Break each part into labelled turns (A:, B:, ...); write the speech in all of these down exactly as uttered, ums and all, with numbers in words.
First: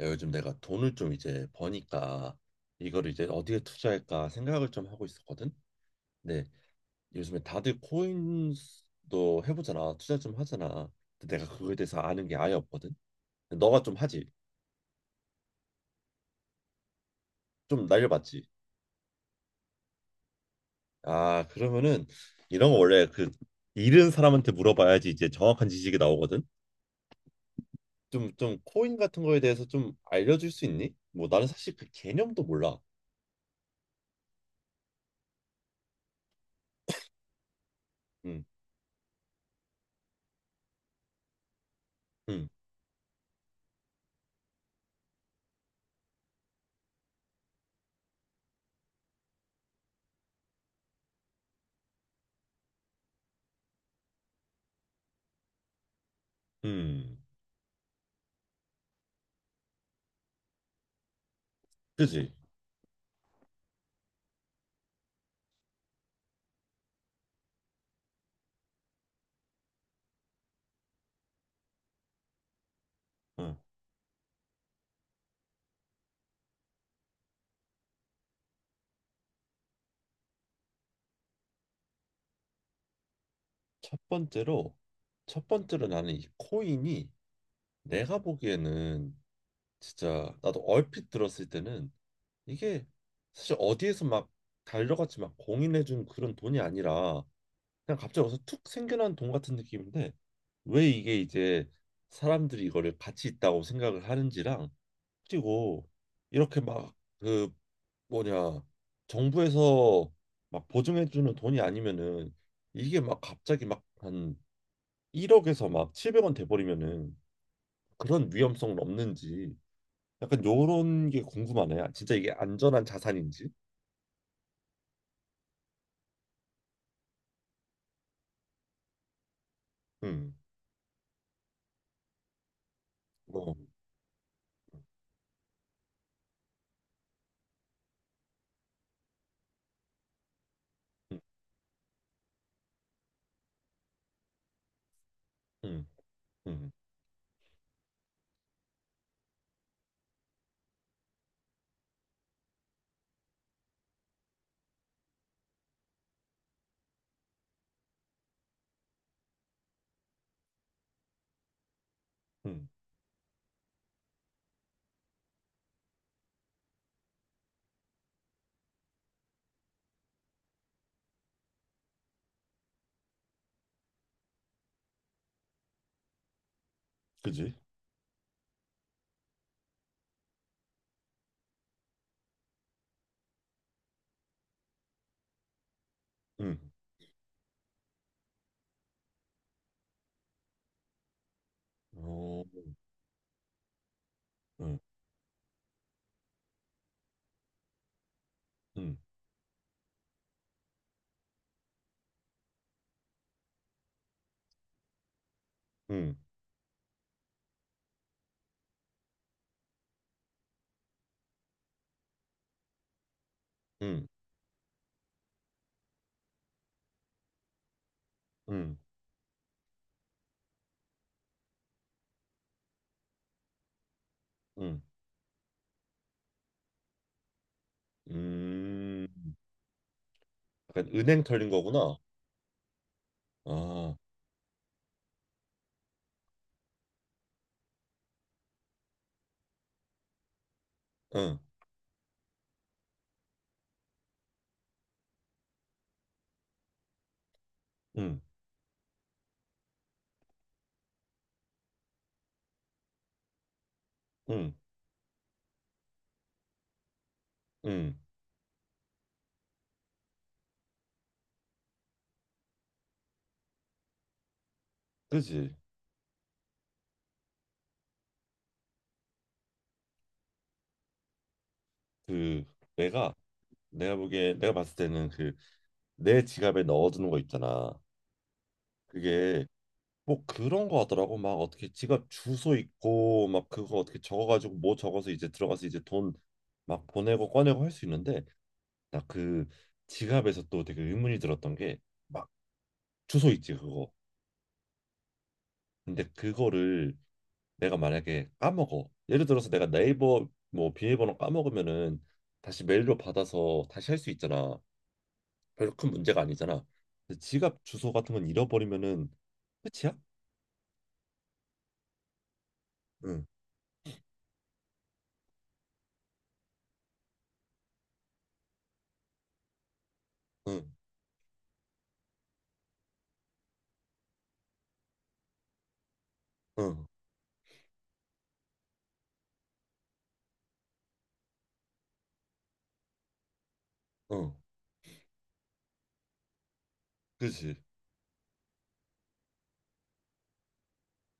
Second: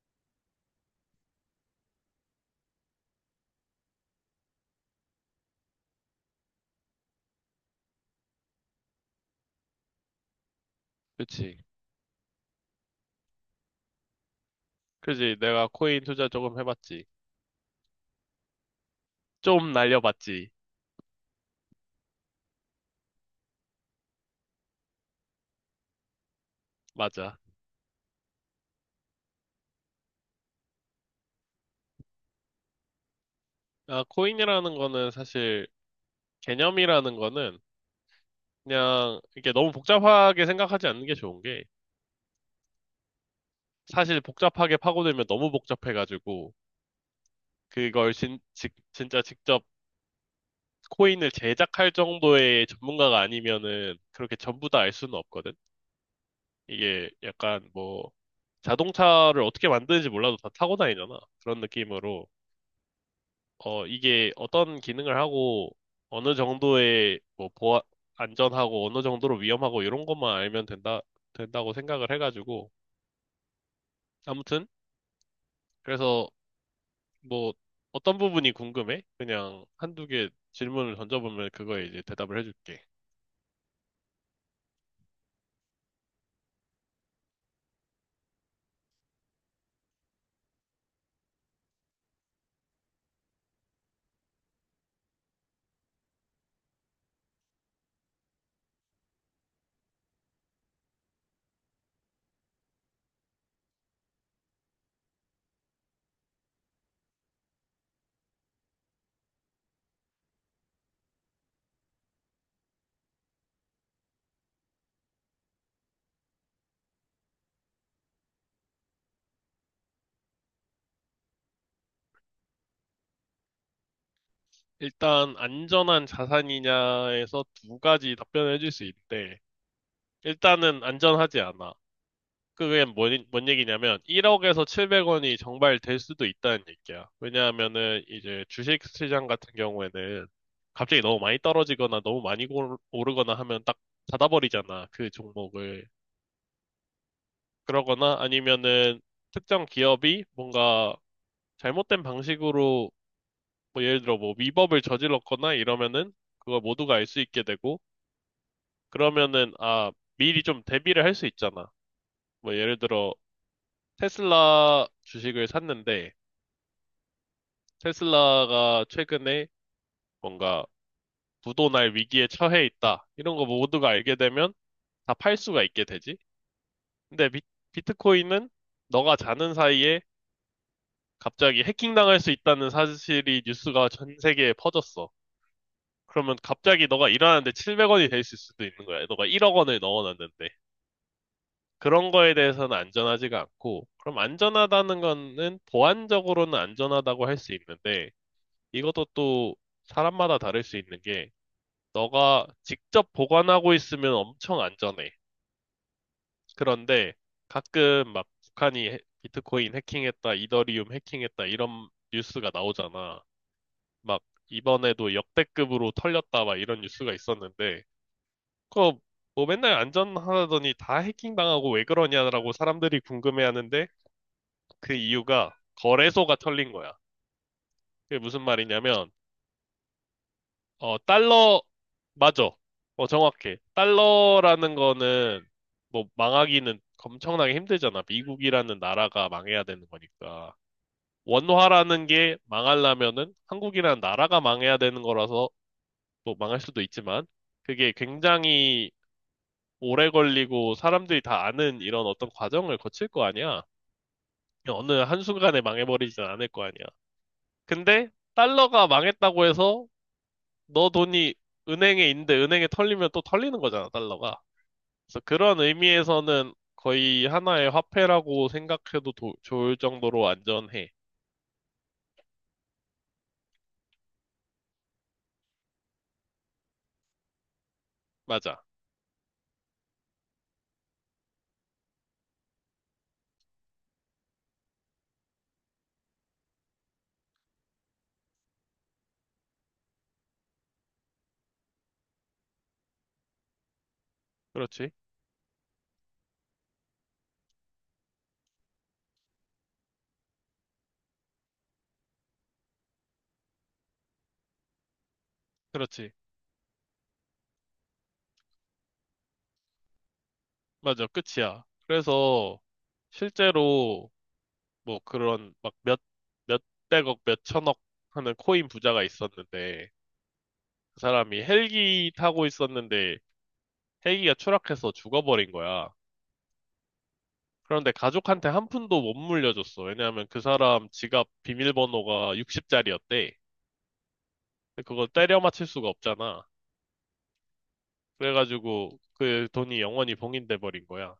A: 야, 요즘 내가 돈을 좀 이제 버니까 이거를 이제 어디에 투자할까 생각을 좀 하고 있었거든. 근데 요즘에 다들 코인도 해보잖아, 투자 좀 하잖아. 근데 내가
B: 그치.
A: 그거에 대해서 아는 게 아예 없거든. 근데 너가 좀 하지,
B: 그지. 내가 코인 투자 조금 해봤지.
A: 좀 날려봤지.
B: 좀 날려봤지.
A: 아 그러면은 이런 거 원래 그 잃은 사람한테 물어봐야지 이제 정확한 지식이 나오거든.
B: 맞아.
A: 좀 좀 코인 같은 거에 대해서 좀 알려줄 수 있니? 뭐 나는 사실 그 개념도 몰라.
B: 아, 코인이라는 거는 사실 개념이라는 거는
A: 응.
B: 그냥 이게 너무 복잡하게 생각하지 않는 게 좋은 게
A: 응.
B: 사실 복잡하게 파고들면 너무 복잡해가지고 그걸 진, 직- 진짜 직접 코인을 제작할 정도의 전문가가 아니면은 그렇게 전부 다 알 수는 없거든. 이게
A: 응.
B: 약간 뭐 자동차를 어떻게 만드는지 몰라도 다 타고 다니잖아. 그런 느낌으로
A: 그지?
B: 어, 이게 어떤 기능을 하고 어느 정도의 뭐 보안, 안전하고 어느 정도로 위험하고 이런 것만 알면 된다, 된다고 생각을 해가지고.
A: 응.
B: 아무튼, 그래서 뭐 어떤 부분이 궁금해? 그냥 한두 개 질문을 던져보면 그거에 이제 대답을 해줄게.
A: 첫 번째로 첫 번째로 나는 이 코인이 내가 보기에는 진짜 나도 얼핏 들었을 때는 이게 사실 어디에서 막 달려갔지 막 공인해준 그런 돈이 아니라 그냥 갑자기 어서툭 생겨난 돈 같은 느낌인데, 왜 이게 이제 사람들이 이거를 가치 있다고 생각을 하는지랑, 그리고 이렇게 막 그 뭐냐 정부에서 막 보증해주는 돈이 아니면은 이게 막 갑자기 막한 일 억에서 막 칠백 원 돼버리면은 그런 위험성은 없는지, 약간 요런 게 궁금하네. 진짜 이게 안전한 자산인지.
B: 일단 안전한 자산이냐에서 두 가지 답변을 해줄 수 있대.
A: 음.
B: 일단은 안전하지 않아. 그게 뭔, 뭔
A: 어.
B: 얘기냐면 일 억에서 칠백 원이 정말 될 수도 있다는 얘기야. 왜냐하면은 이제 주식 시장 같은 경우에는 갑자기 너무
A: 음.
B: 많이 떨어지거나 너무 많이 오르- 오르거나 하면 딱 닫아버리잖아. 그 종목을.
A: 음. 음.
B: 그러거나 아니면은 특정 기업이 뭔가 잘못된 방식으로 뭐 예를 들어 뭐 위법을 저질렀거나 이러면은 그걸 모두가 알 수 있게 되고 그러면은 아 미리 좀 대비를 할 수 있잖아. 뭐
A: 음.
B: 예를 들어 테슬라 주식을 샀는데 테슬라가 최근에 뭔가 부도날 위기에 처해 있다. 이런 거 모두가 알게 되면 다 팔 수가 있게 되지. 근데 비,
A: 그지?
B: 트코인은 너가 자는 사이에 갑자기 해킹당할 수 있다는 사실이 뉴스가 전 세계에 퍼졌어. 그러면
A: 음.
B: 갑자기 너가 일하는데 칠백 원이 될 수도 있는 거야. 너가 일 억 원을 넣어놨는데. 그런 거에
A: 어.
B: 대해서는 안전하지가 않고, 그럼
A: 음.
B: 안전하다는 거는 보안적으로는 안전하다고 할 수 있는데,
A: 음.
B: 이것도 또 사람마다 다를 수 있는 게, 너가 직접 보관하고 있으면 엄청 안전해.
A: 음.
B: 그런데 가끔 막 북한이 해- 비트코인 해킹했다, 이더리움 해킹했다 이런 뉴스가 나오잖아.
A: 음.
B: 막 이번에도 역대급으로 털렸다 막 이런 뉴스가 있었는데
A: 음.
B: 그거 뭐 맨날 안전하다더니 다 해킹당하고 왜 그러냐라고 사람들이 궁금해하는데
A: 음.
B: 그 이유가 거래소가 털린 거야. 그게 무슨
A: 음.
B: 말이냐면
A: 약간
B: 어,
A: 은행 털린
B: 달러,
A: 거구나.
B: 맞아. 어, 정확해.
A: 아.
B: 달러라는 거는, 뭐, 망하기는 엄청나게 힘들잖아. 미국이라는 나라가 망해야 되는 거니까.
A: 응.
B: 원화라는 게 망하려면은 한국이라는 나라가 망해야 되는 거라서, 뭐, 망할 수도 있지만, 그게
A: 응.
B: 굉장히 오래 걸리고 사람들이 다 아는 이런 어떤 과정을 거칠 거 아니야.
A: 응.
B: 어느 한순간에 망해버리진 않을 거 아니야.
A: 응.
B: 근데, 달러가 망했다고 해서 너 돈이 은행에 있는데 은행에 털리면 또 털리는 거잖아, 달러가. 그래서
A: 그지?
B: 그런 의미에서는 거의 하나의 화폐라고 생각해도 도- 좋을 정도로 안전해.
A: 그 내가 내가 보기에 내가 봤을 때는 그 내 지갑에 넣어두는 거 있잖아.
B: 맞아.
A: 그게 뭐 그런 거 하더라고. 막 어떻게 지갑 주소 있고 막 그거 어떻게 적어가지고 뭐 적어서 이제 들어가서 이제 돈 막 보내고 꺼내고 할 수 있는데, 나 그 지갑에서 또 되게 의문이 들었던 게, 막 주소 있지 그거.
B: 그렇지.
A: 근데 그거를 내가 만약에 까먹어. 예를 들어서 내가 네이버 뭐 비밀번호 까먹으면은 다시 메일로 받아서 다시 할 수 있잖아. 별로 큰
B: 그렇지.
A: 문제가 아니잖아. 근데 지갑 주소 같은 건 잃어버리면은 끝이야?
B: 맞아. 끝이야. 그래서
A: 응.
B: 실제로 뭐 그런 막 몇, 몇백억, 몇천억 하는 코인 부자가 있었는데
A: 응.
B: 그 사람이 헬기 타고 있었는데 헬기가 추락해서 죽어버린 거야.
A: 응.
B: 그런데 가족한테 한 푼도 못 물려줬어. 왜냐하면 그 사람 지갑 비밀번호가 육십 자리였대.
A: 응.
B: 그걸 때려 맞힐 수가 없잖아.
A: 그지.
B: 그래가지고 그 돈이 영원히 봉인돼 버린 거야.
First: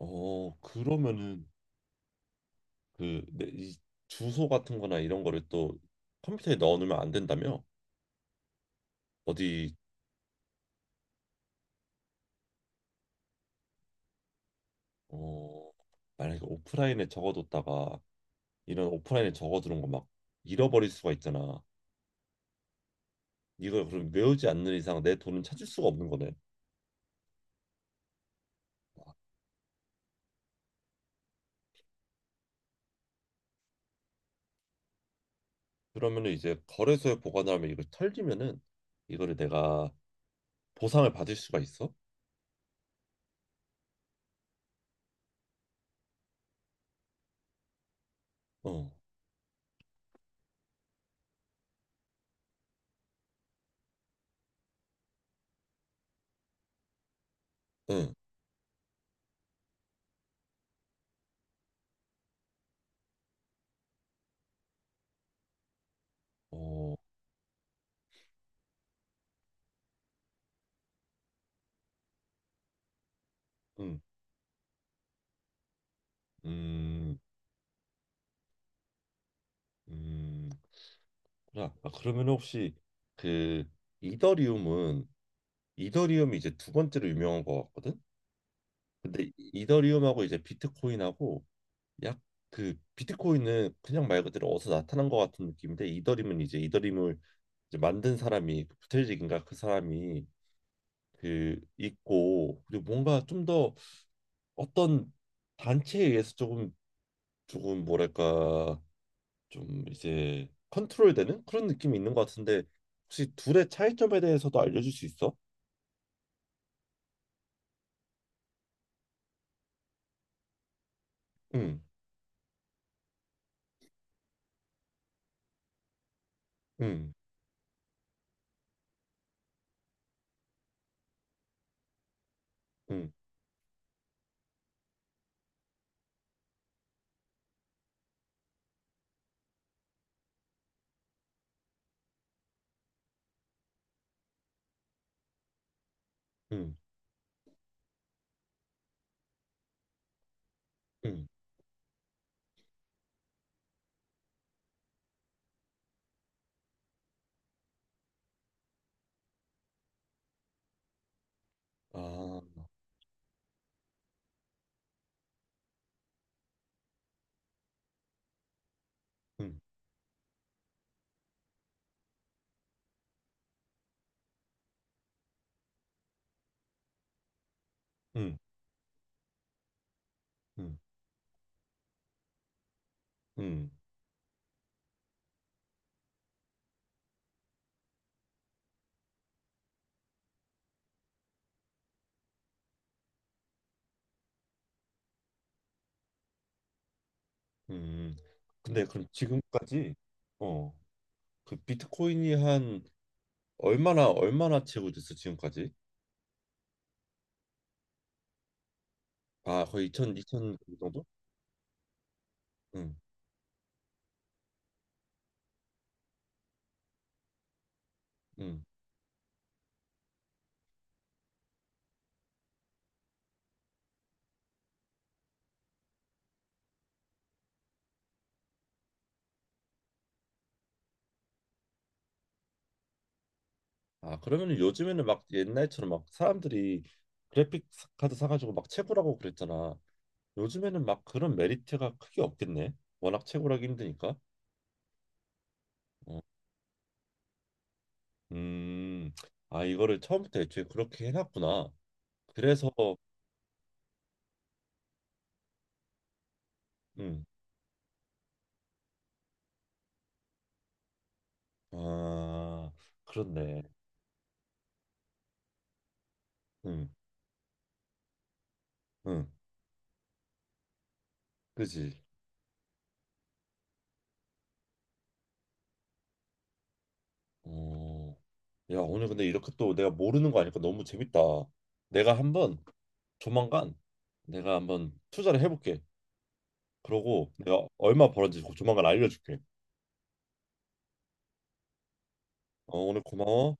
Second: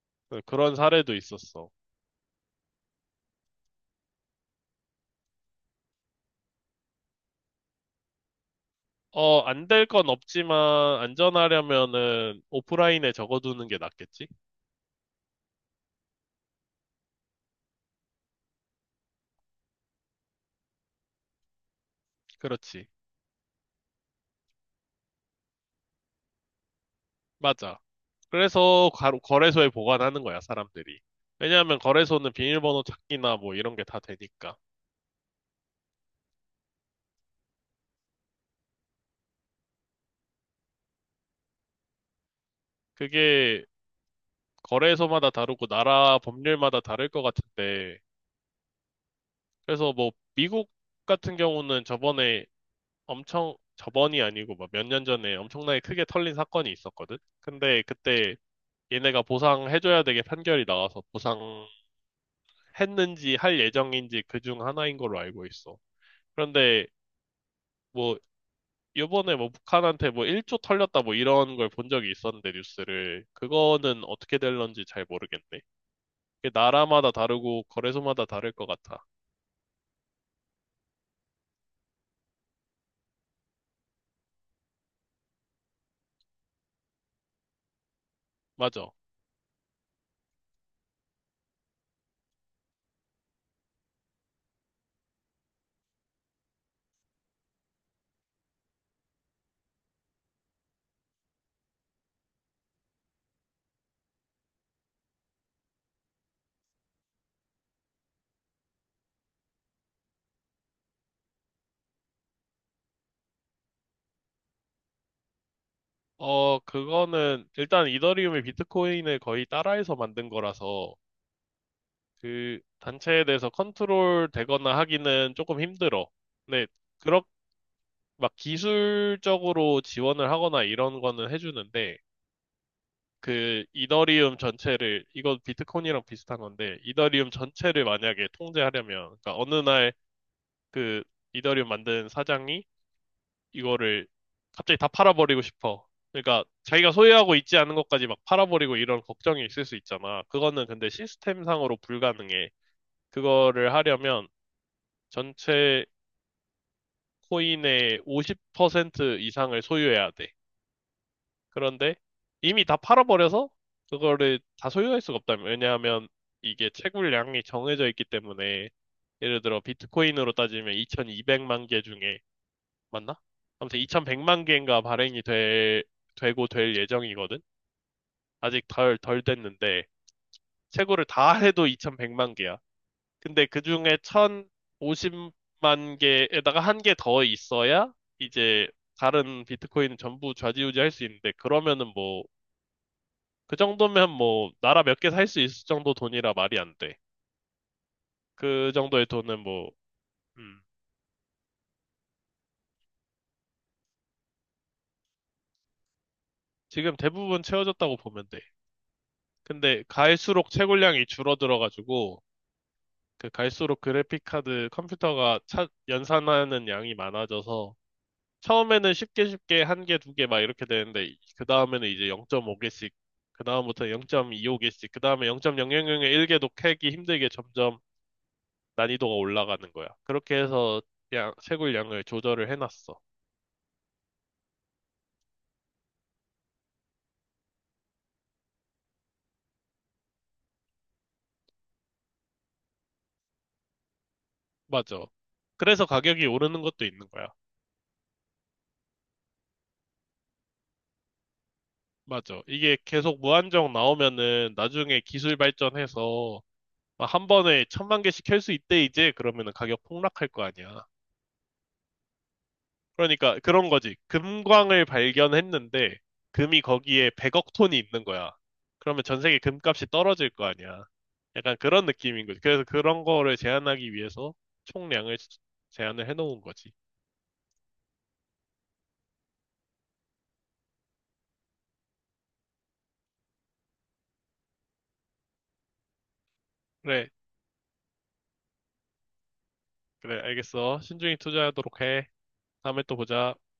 A: 어,
B: 그런 사례도
A: 그러면은
B: 있었어.
A: 그 내, 이 주소 같은 거나 이런 거를 또 컴퓨터에 넣어 놓으면 안 된다며?
B: 어, 안
A: 어디,
B: 될 건 없지만 안전하려면은 오프라인에 적어두는 게 낫겠지?
A: 어, 만약에 오프라인에 적어뒀다가, 이런 오프라인에 적어두는 거 막 잃어버릴 수가 있잖아.
B: 그렇지.
A: 이걸 그럼 외우지 않는 이상 내 돈은 찾을 수가 없는 거네.
B: 맞아. 그래서 가- 거래소에 보관하는 거야, 사람들이. 왜냐하면 거래소는 비밀번호 찾기나 뭐 이런 게 다 되니까.
A: 그러면은 이제 거래소에 보관하면 이걸 털리면은 이거를 내가 보상을 받을 수가 있어?
B: 그게 거래소마다 다르고 나라 법률마다 다를 것 같은데,
A: 어.
B: 그래서 뭐 미국 같은 경우는 저번에 엄청, 저번이 아니고 막 몇 년 전에 엄청나게 크게 털린 사건이 있었거든? 근데
A: 응.
B: 그때 얘네가 보상해줘야 되게 판결이 나와서 보상했는지 할 예정인지 그 중 하나인 걸로 알고 있어. 그런데
A: 어.
B: 뭐 요번에 뭐 북한한테 뭐 일 조 털렸다 뭐 이런 걸 본 적이 있었는데 뉴스를
A: 응.
B: 그거는 어떻게 될런지 잘 모르겠네. 그게 나라마다
A: 음.
B: 다르고 거래소마다 다를 것 같아.
A: 음. 아, 아, 그러면 혹시 그 이더리움은, 이더리움이 이제 두 번째로 유명한 것 같거든?
B: 맞아.
A: 근데 이- 이더리움하고 이제 비트코인하고, 약 그 비트코인은 그냥 말 그대로 어디서 나타난 것 같은 느낌인데, 이더리움은 이제 이더리움을 이제 만든 사람이 그 부텔직인가 그 사람이 그 있고, 그리고 뭔가 좀 더 어떤 단체에 의해서 조금 조금 뭐랄까 좀 이제 컨트롤되는 그런 느낌이 있는 것 같은데, 혹시 둘의 차이점에 대해서도 알려줄 수 있어?
B: 어, 그거는 일단 이더리움이 비트코인을 거의 따라해서 만든 거라서
A: 응.
B: 그 단체에 대해서 컨트롤 되거나 하기는 조금 힘들어. 근데
A: 응.
B: 그렇 막 기술적으로 지원을 하거나 이런 거는 해주는데
A: 응.
B: 그 이더리움 전체를 이건 비트코인이랑 비슷한 건데 이더리움 전체를 만약에 통제하려면 그러니까 어느 날 그 이더리움 만든 사장이 이거를 갑자기 다 팔아버리고 싶어. 그러니까
A: 응.
B: 자기가 소유하고 있지 않은 것까지 막 팔아버리고 이런 걱정이 있을 수 있잖아. 그거는 근데
A: 응.
B: 시스템상으로 불가능해. 그거를 하려면 전체 코인의 오십 퍼센트 이상을 소유해야 돼. 그런데
A: 아.
B: 이미 다 팔아버려서 그거를 다 소유할 수가 없다면. 왜냐하면 이게 채굴량이 정해져 있기 때문에 예를
A: 응.
B: 들어 비트코인으로 따지면 이천이백만 개 중에 맞나? 아무튼 이천백만 개인가 발행이 될, 되고 될 예정이거든?
A: 응.
B: 아직 덜, 덜 됐는데,
A: 응.
B: 최고를 다 해도 이천백만 개야. 근데 그
A: 응.
B: 중에 천오십만 개에다가 한 개 더 있어야 이제 다른 비트코인 전부 좌지우지 할 수 있는데, 그러면은 뭐, 그 정도면 뭐, 나라 몇 개 살 수 있을 정도 돈이라 말이 안 돼.
A: 응.
B: 그
A: 근데
B: 정도의
A: 그럼
B: 돈은 뭐,
A: 지금까지,
B: 음,
A: 어, 그 비트코인이 한 얼마나 얼마나 채굴 됐어 지금까지?
B: 지금 대부분 채워졌다고 보면 돼.
A: 아,
B: 근데
A: 거의 이천,
B: 갈수록
A: 이천 정도?
B: 채굴량이 줄어들어가지고,
A: 응.
B: 그 갈수록 그래픽 카드 컴퓨터가 차- 연산하는 양이 많아져서
A: 응.
B: 처음에는 쉽게 쉽게 한 개, 두 개 막 이렇게 되는데 그 다음에는 이제 영 점 오 개씩 그 다음부터 영 점 이오 개씩 그 다음에 공 공 공 공 한 개도 캐기 힘들게 점점 난이도가 올라가는 거야. 그렇게 해서 양, 채굴 양을 조절을 해놨어.
A: 아, 그러면 요즘에는 막 옛날처럼 막 사람들이 그래픽 카드 사가지고 막 채굴하고 그랬잖아. 요즘에는 막 그런 메리트가 크게 없겠네. 워낙 채굴하기 힘드니까.
B: 맞아. 그래서
A: 어.
B: 가격이 오르는 것도 있는 거야.
A: 음. 아, 이거를 처음부터 애초에 그렇게 해놨구나.
B: 맞아.
A: 그래서,
B: 이게 계속 무한정 나오면은 나중에 기술 발전해서
A: 음,
B: 막한 번에 천만 개씩 캘 수 있대, 이제. 그러면은 가격 폭락할 거 아니야.
A: 아,
B: 그러니까
A: 그렇네.
B: 그런 거지. 금광을 발견했는데, 금이
A: 음.
B: 거기에 백억 톤이 있는 거야. 그러면 전
A: 음.
B: 세계 금값이 떨어질 거 아니야. 약간 그런
A: 그지.
B: 느낌인 거지. 그래서 그런 거를 제한하기 위해서 총량을 제한을 해놓은 거지.
A: 어, 야, 오늘 근데 이렇게 또 내가 모르는 거 아니까 너무 재밌다. 내가 한번 조만간, 내가 한번 투자를 해볼게.
B: 그래,
A: 그러고 내가 얼마 벌었는지 그 조만간 알려줄게.
B: 그래, 알겠어. 신중히 투자하도록 해.
A: 어,
B: 다음에 또
A: 오늘
B: 보자.
A: 고마워.